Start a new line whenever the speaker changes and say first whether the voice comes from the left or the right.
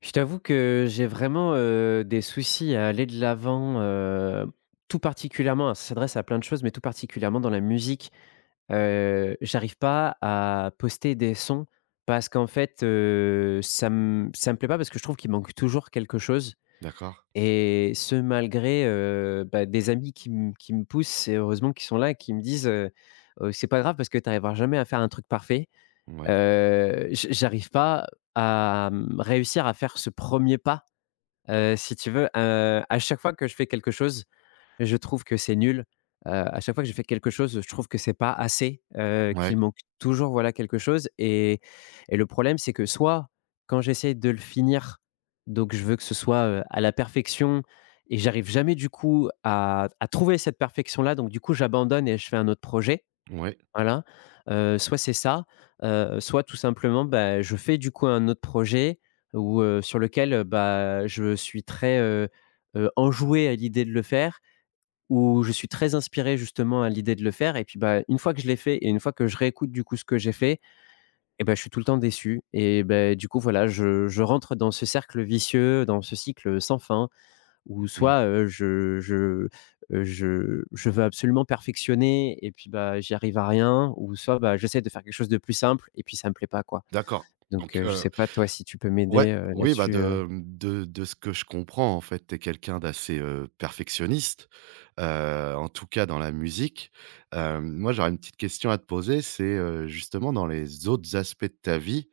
left: Je t'avoue que j'ai vraiment, des soucis à aller de l'avant, tout particulièrement, ça s'adresse à plein de choses, mais tout particulièrement dans la musique. J'arrive pas à poster des sons parce qu'en fait, ça me plaît pas parce que je trouve qu'il manque toujours quelque chose,
right: D'accord.
left: et ce malgré, bah, des amis qui me poussent et heureusement qu'ils sont là et qui me disent, C'est pas grave parce que tu arriveras jamais à faire un truc parfait».
right: Ouais.
left: J'arrive pas à, mmh, réussir à faire ce premier pas. Si tu veux, à chaque fois que je fais quelque chose, je trouve que c'est nul. À chaque fois que je fais quelque chose, je trouve que c'est pas assez, qu'il
right: Ouais.
left: manque toujours, voilà, quelque chose, et le problème, c'est que soit quand j'essaie de le finir, donc je veux que ce soit, à la perfection et j'arrive jamais du coup à trouver cette perfection-là, donc du coup, j'abandonne et je fais un autre projet.
right: Ouais.
left: Voilà, soit c'est ça, soit tout simplement, bah, je fais du coup un autre projet où, sur lequel, bah, je suis très, enjoué à l'idée de le faire, où je suis très inspiré justement à l'idée de le faire. Et puis, bah, une fois que je l'ai fait et une fois que je réécoute du coup ce que j'ai fait, et ben je suis tout le temps déçu et beh, du coup voilà, je rentre dans ce cercle vicieux, dans ce cycle sans fin, ou
right: Mmh.
left: soit, je veux absolument perfectionner et puis, bah, j'y arrive à rien, ou soit, bah, j'essaie de faire quelque chose de plus simple et puis ça me plaît pas, quoi.
right: D'accord.
left: Donc,
right: Donc,
left: je
right: heu,
left: sais pas toi si tu peux
right: ouais,
left: m'aider,
right: oui, bah,
left: là-dessus,
right: de, mmh, de ce que je comprends, en fait, tu es quelqu'un d'assez perfectionniste, en tout cas dans la musique. Hem, moi, j'aurais une petite question à te poser, c'est justement dans les autres aspects de ta vie.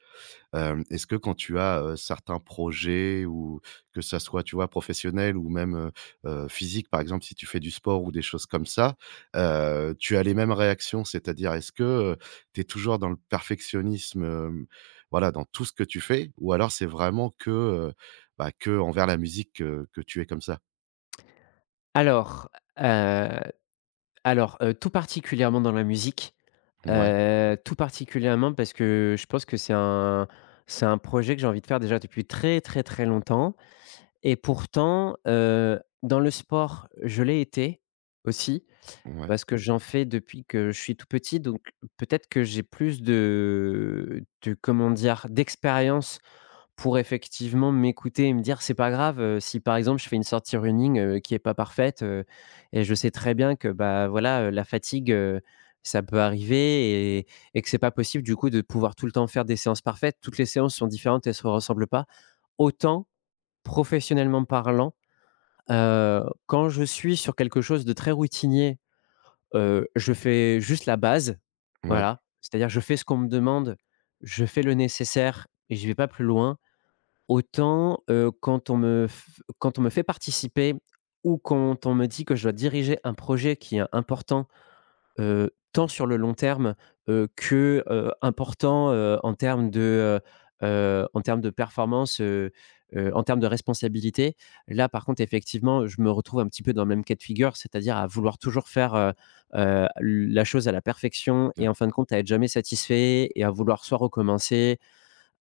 right: Hem, est-ce que quand tu as, certains projets ou que ça soit, tu vois, professionnel ou même, physique, par exemple, si tu fais du sport ou des choses comme ça, tu as les mêmes réactions? C'est-à-dire, est-ce que tu es toujours dans le perfectionnisme, hem, voilà, dans tout ce que tu fais? Ou alors c'est vraiment que, bah, que envers la musique que tu es comme ça?
left: Alors, heu tout particulièrement dans la musique,
right: Ouais,
left: tout particulièrement parce que je pense que c'est un projet que j'ai envie de faire déjà depuis très, très, très longtemps et pourtant, dans le sport, je l'ai été aussi.
right: ouais,
left: Parce que j'en fais depuis que je suis tout petit, donc peut-être que j'ai plus de comment dire? D'expérience pour effectivement m'écouter et me dire: «C'est pas grave, si par exemple je fais une sortie running, qui est pas parfaite,» et je sais très bien que, bah, voilà, la fatigue, ça peut arriver, et que c'est pas possible du coup de pouvoir tout le temps faire des séances parfaites. Toutes les séances sont différentes, elles se ressemblent pas. Autant, professionnellement parlant, quand je suis sur quelque chose de très routinier, je fais juste la base,
right: ouais,
left: voilà. C'est-à-dire je fais ce qu'on me demande, je fais le nécessaire et je vais pas plus loin. Autant, quand on me fait participer ou quand on me dit que je dois diriger un projet qui est important. Tant sur le long terme, que, important, en termes de performance, en termes de responsabilité. Là, par contre, effectivement, je me retrouve un petit peu dans le même cas de figure, c'est-à-dire à vouloir toujours faire, la chose à la perfection
right: d'a
left: et en fin de compte, à être jamais satisfait et à vouloir soit recommencer,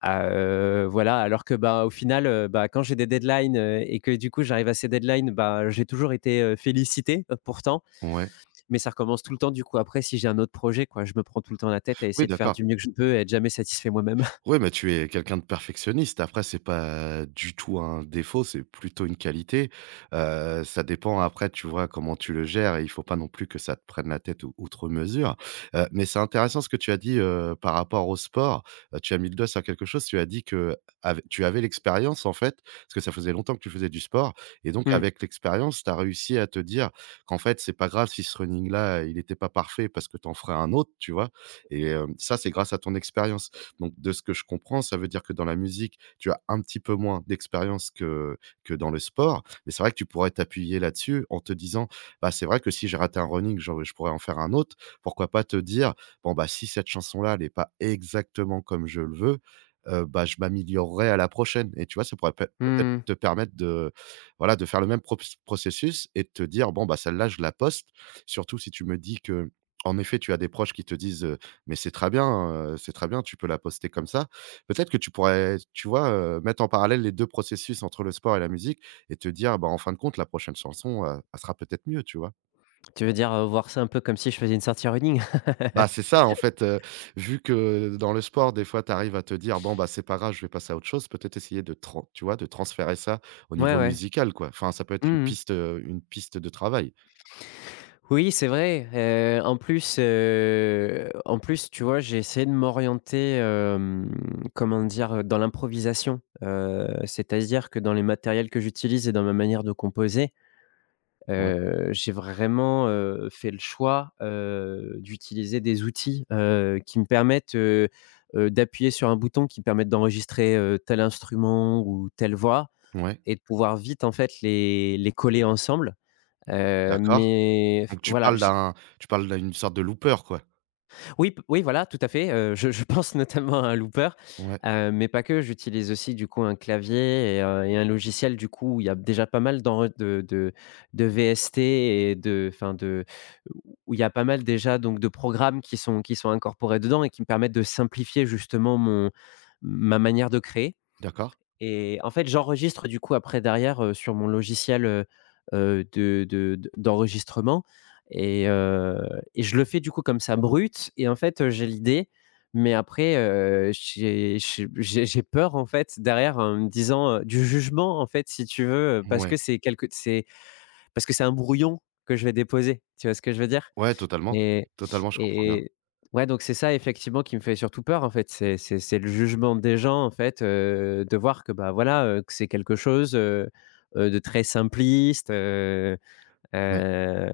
left: à, voilà, alors que, bah, au final, bah, quand j'ai des deadlines, et que du coup, j'arrive à ces deadlines, bah, j'ai toujours été, félicité, pourtant,
right: ouais.
left: mais ça recommence tout le temps, du coup, après, si j'ai un autre projet, quoi. Je me prends tout le temps la tête à
right: Oui,
left: essayer de faire
right: d'accord.
left: du mieux que je peux et être jamais satisfait moi-même.
right: Ouais, mais tu es quelqu'un de perfectionniste. Après, c'est pas du tout un défaut, c'est plutôt une qualité. Ça dépend après, tu vois, comment tu le gères et il faut pas non plus que ça te prenne la tête ou outre mesure. Mais c'est intéressant ce que tu as dit, par rapport au sport. Tu as mis le doigt sur quelque chose, tu as dit que av tu avais l'expérience, en fait, parce que ça faisait longtemps que tu faisais du sport et donc
left: Mmh.
right: avec l'expérience, tu as réussi à te dire qu'en fait, c'est pas grave si ce running là, il n'était pas parfait parce que tu en ferais un autre, tu vois? Et hem, ça, c'est grâce à ton expérience. Donc, de ce que je comprends, ça veut dire que dans la musique, tu as un petit peu moins d'expérience que dans le sport. Mais c'est vrai que tu pourrais t'appuyer là-dessus en te disant: «Bah, c'est vrai que si j'ai raté un running, genre, je pourrais en faire un autre». Pourquoi pas te dire: «Bon, bah, si cette chanson-là, elle est pas exactement comme je le veux, bah, je m'améliorerai à la prochaine» et tu vois, ça pourrait peut-être
left: Mmh.
right: te permettre voilà, de faire le même props processus et de te dire: «Bon, bah, celle-là, je la poste». Surtout si tu me dis que, en effet, tu as des proches qui te disent, mais c'est très bien, tu peux la poster comme ça. Peut-être que tu pourrais, tu vois, mettre en parallèle les 2 processus entre le sport et la musique et te dire: «Bah, en fin de compte, la prochaine chanson, elle sera peut-être mieux», tu vois?
left: Tu veux dire, voir ça un peu comme si je faisais une sortie running?
right: Bah, c'est ça en fait, vu que dans le sport, des fois, tu arrives à te dire: «Bon, bah, c'est pas grave, je vais passer à autre chose», peut-être essayer de tran tu vois, de transférer ça au
left: Ouais,
right: niveau
left: ouais.
right: musical, quoi. Enfin, ça peut être
left: Mmh.
right: une piste de travail.
left: Oui, c'est vrai, en plus, tu vois, j'ai essayé de m'orienter, hem, comment dire? Dans l'improvisation, c'est-à-dire que dans les matériels que j'utilise et dans ma manière de composer,
right: Ouais,
left: J'ai vraiment, fait le choix, d'utiliser des outils, qui me permettent, d'appuyer sur un bouton qui me permette d'enregistrer, tel instrument ou telle voix,
right: ouais,
left: et de pouvoir vite, en fait, les coller ensemble.
right: d'accord.
left: Mais f
right: Donc
left: voilà.
right: tu parles d'une sorte de looper, quoi?
left: Oui, voilà, tout à fait, je pense notamment à un looper,
right: Ouais,
left: mais pas que. J'utilise aussi du coup un clavier et un logiciel du coup où il y a déjà pas mal d'enre de VST et de enfin de où il y a pas mal déjà donc de programmes qui sont incorporés dedans et qui me permettent de simplifier justement mon ma manière de créer.
right: d'accord.
left: Et en fait, j'enregistre du coup après derrière, sur mon logiciel, de d'enregistrement, et heu et je le fais du coup comme ça brut et en fait, j'ai l'idée, mais après, j'ai peur en fait derrière en me disant, du jugement en fait si tu veux, parce
right: Ouais.
left: que c'est, parce que c'est un brouillon que je vais déposer. Tu vois ce que je veux dire?
right: Ouais, totalement.
left: Et
right: Totalement, je comprends
left: et
right: bien.
left: et ouais, donc c'est ça effectivement qui me fait surtout peur, en fait. C'est le jugement des gens, en fait, de voir que, bah, voilà, que c'est quelque chose, de très simpliste,
right: Ouais.
left: heu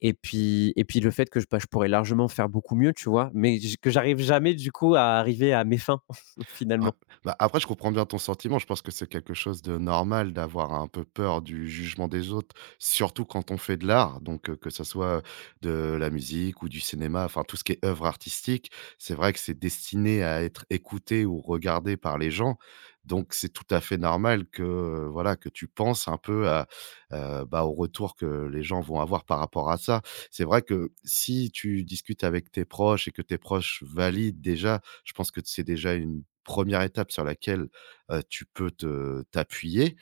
left: et puis le fait que je, bah, je pourrais largement faire beaucoup mieux, tu vois? Mais j que j'arrive jamais du coup à arriver à mes fins,
right: Ouais.
left: finalement.
right: Bah, après, je comprends bien ton sentiment. Je pense que c'est quelque chose de normal d'avoir un peu peur du jugement des autres, surtout quand on fait de l'art. Donc, que ce soit de la musique ou du cinéma, enfin tout ce qui est œuvre artistique, c'est vrai que c'est destiné à être écouté ou regardé par les gens. Donc, c'est tout à fait normal que, voilà, que tu penses un peu à, bah, au retour que les gens vont avoir par rapport à ça. C'est vrai que si tu discutes avec tes proches et que tes proches valident déjà, je pense que c'est déjà une première étape sur laquelle, tu peux te t'appuyer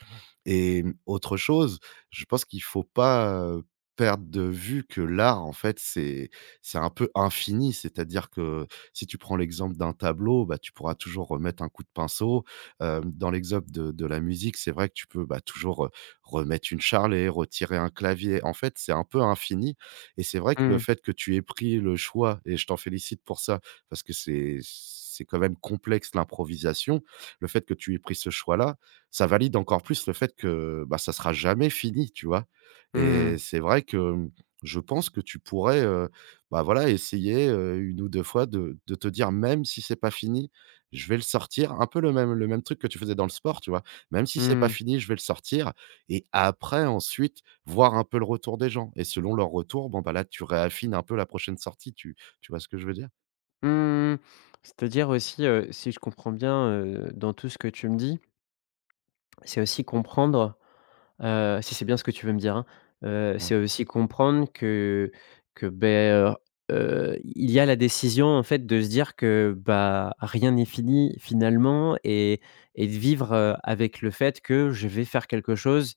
right: et mmh, autre chose, je pense qu'il faut pas perdre de vue que l'art, en fait, c'est un peu infini. C'est-à-dire que si tu prends l'exemple d'un tableau, bah, tu pourras toujours remettre un coup de pinceau. Hem, dans l'exemple de la musique, c'est vrai que tu peux, bah, toujours, remettre une charlée, retirer un clavier. En fait, c'est un peu infini et c'est vrai que le
left: Mmh.
right: fait que tu aies pris le choix et je t'en félicite pour ça, parce que c'est quand même complexe l'improvisation. Le fait que tu aies pris ce choix-là, ça valide encore plus le fait que, bah, ça sera jamais fini, tu vois?
left: Mmh.
right: Et c'est vrai que, mmh, je pense que tu pourrais, bah, voilà, essayer, 1 ou 2 fois de te dire: «Même si c'est pas fini, je vais le sortir». Un peu le même truc que tu faisais dans le sport, tu vois? «Même si c'est pas
left: Mmh.
right: fini, je vais le sortir», et après ensuite, voir un peu le retour des gens et selon leur retour, bon, bah, là, tu réaffines un peu la prochaine sortie, tu vois ce que je veux dire?
left: Mmh. C'est-à-dire aussi, si je comprends bien, dans tout ce que tu me dis, c'est aussi comprendre, si c'est bien ce que tu veux me dire, hein,
right: Ouais.
left: c'est aussi comprendre que, il y a la décision, en fait, de se dire que, bah, rien n'est fini finalement, et de vivre, avec le fait que je vais faire quelque chose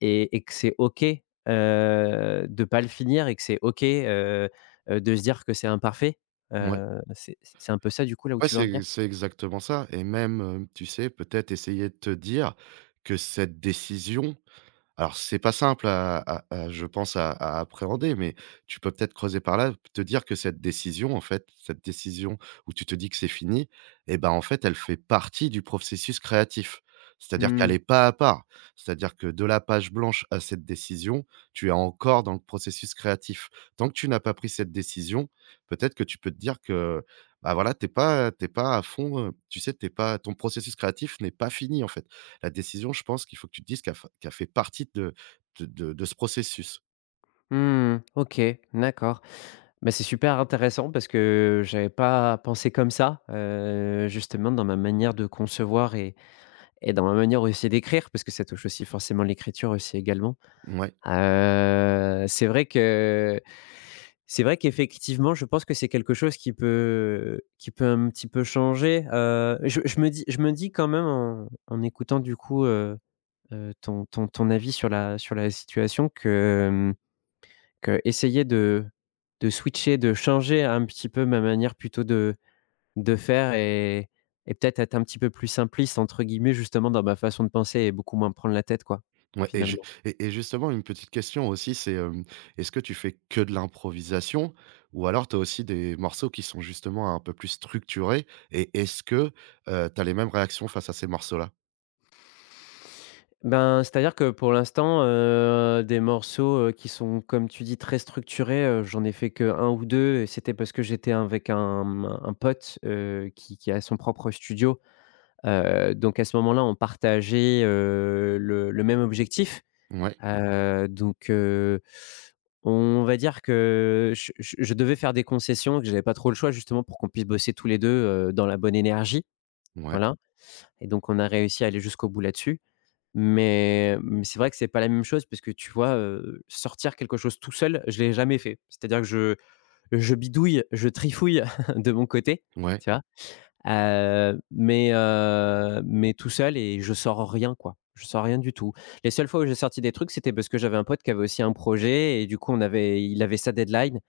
left: et que c'est OK, de pas le finir et que c'est OK, de se dire que c'est imparfait.
right: Ouais.
left: C'est un peu ça, du coup, là où
right: Ouais,
left: tu veux en venir?
right: c'est exactement ça et même, tu sais, peut-être essayer de te dire que cette décision, alors, c'est pas simple à je pense à appréhender, mais tu peux peut-être creuser par là, te dire que cette décision, en fait, cette décision où tu te dis que c'est fini et ben, en fait, elle fait partie du processus créatif. C'est-à-dire qu'elle
left: Mmh.
right: est pas à part. C'est-à-dire que de la page blanche à cette décision, tu es encore dans le processus créatif. Tant que tu n'as pas pris cette décision, peut-être que tu peux te dire que, bah, voilà, t'es pas à fond, tu sais, t'es pas ton processus créatif n'est pas fini, en fait, la décision, je pense qu'il faut que tu te dises qu'elle fa qu'elle fait partie de ce processus.
left: Mmh. OK, d'accord. Mais c'est super intéressant parce que j'avais pas pensé comme ça, justement dans ma manière de concevoir et dans ma manière aussi d'écrire, parce que ça touche aussi forcément l'écriture aussi également.
right: Ouais.
left: C'est vrai que c'est vrai qu'effectivement, je pense que c'est quelque chose qui peut un petit peu changer, je me dis quand même en en écoutant du coup, ton avis sur la situation, que essayer de switcher, de changer un petit peu ma manière plutôt de faire, et peut-être être un petit peu plus «simpliste» entre guillemets justement dans ma façon de penser et beaucoup moins me prendre la tête quoi,
right: Ouais,
left: finalement.
right: et justement une petite question aussi, est-ce que tu fais que de l'improvisation ou alors tu as aussi des morceaux qui sont justement un peu plus structurés et est-ce que, tu as les mêmes réactions face à ces morceaux-là?
left: Ben, c'est-à-dire que pour l'instant, des morceaux, qui sont comme tu dis très structurés, j'en ai fait que un ou 2 et c'était parce que j'étais avec un, mmh, un pote, qui a son propre studio, donc à ce moment-là on partageait, le même objectif.
right: Ouais,
left: Heu, donc heu, on va dire que je devais faire des concessions, que j'avais pas trop le choix justement pour qu'on puisse bosser tous les deux, dans la bonne énergie,
right: ouais,
left: voilà, et donc on a réussi à aller jusqu'au bout là-dessus. Mais c'est vrai que c'est pas la même chose parce que tu vois, sortir quelque chose tout seul, je l'ai jamais fait. C'est-à-dire que je bidouille, je trifouille de mon côté,
right: ouais,
left: tu vois? Mais tout seul et je sors rien, quoi. Je sors rien du tout. Les seules fois où j'ai sorti des trucs, c'était parce que j'avais un pote qui avait aussi un projet et du coup, on avait il avait sa deadline,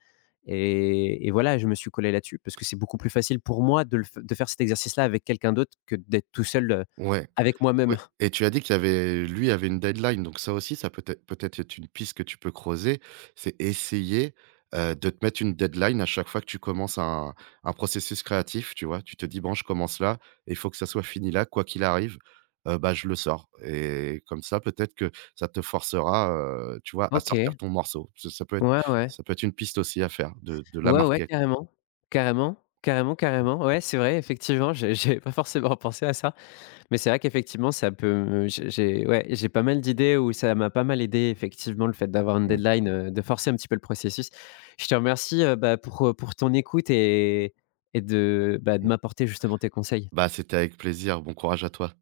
left: et voilà, je me suis collé là-dessus parce que c'est beaucoup plus facile pour moi de le f de faire cet exercice-là avec quelqu'un d'autre que d'être tout seul,
right: ouais.
left: avec moi-même.
right: Oui et tu as dit qu'il y avait lui avait une deadline, donc ça aussi, ça peut être peut-être être une piste que tu peux creuser. C'est essayer, de te mettre une deadline à chaque fois que tu commences un processus créatif, tu vois? Tu te dis: «Bon, je commence là et il faut que ça soit fini là, quoi qu'il arrive, bah, je le sors» et comme ça, peut-être que ça te forcera, tu vois, à
left: OK.
right: sortir ton morceau.
left: Ouais, ouais.
right: Ça peut être une piste aussi à faire, de la
left: Ouais, ouais,
right: marquer, quoi.
left: carrément. Carrément, carrément, carrément. Ouais, c'est vrai, effectivement, j'avais pas forcément pensé à ça. Mais c'est vrai qu'effectivement, ça peut me j'ai ouais, j'ai pas mal d'idées où ça m'a pas mal aidé effectivement le fait d'avoir une
right: Mmh
left: deadline, de forcer un petit peu le processus. Je te remercie, bah, pour ton écoute et de, bah, de
right: mmh.
left: m'apporter justement tes conseils.
right: Bah, c'était avec plaisir. Bon courage à toi.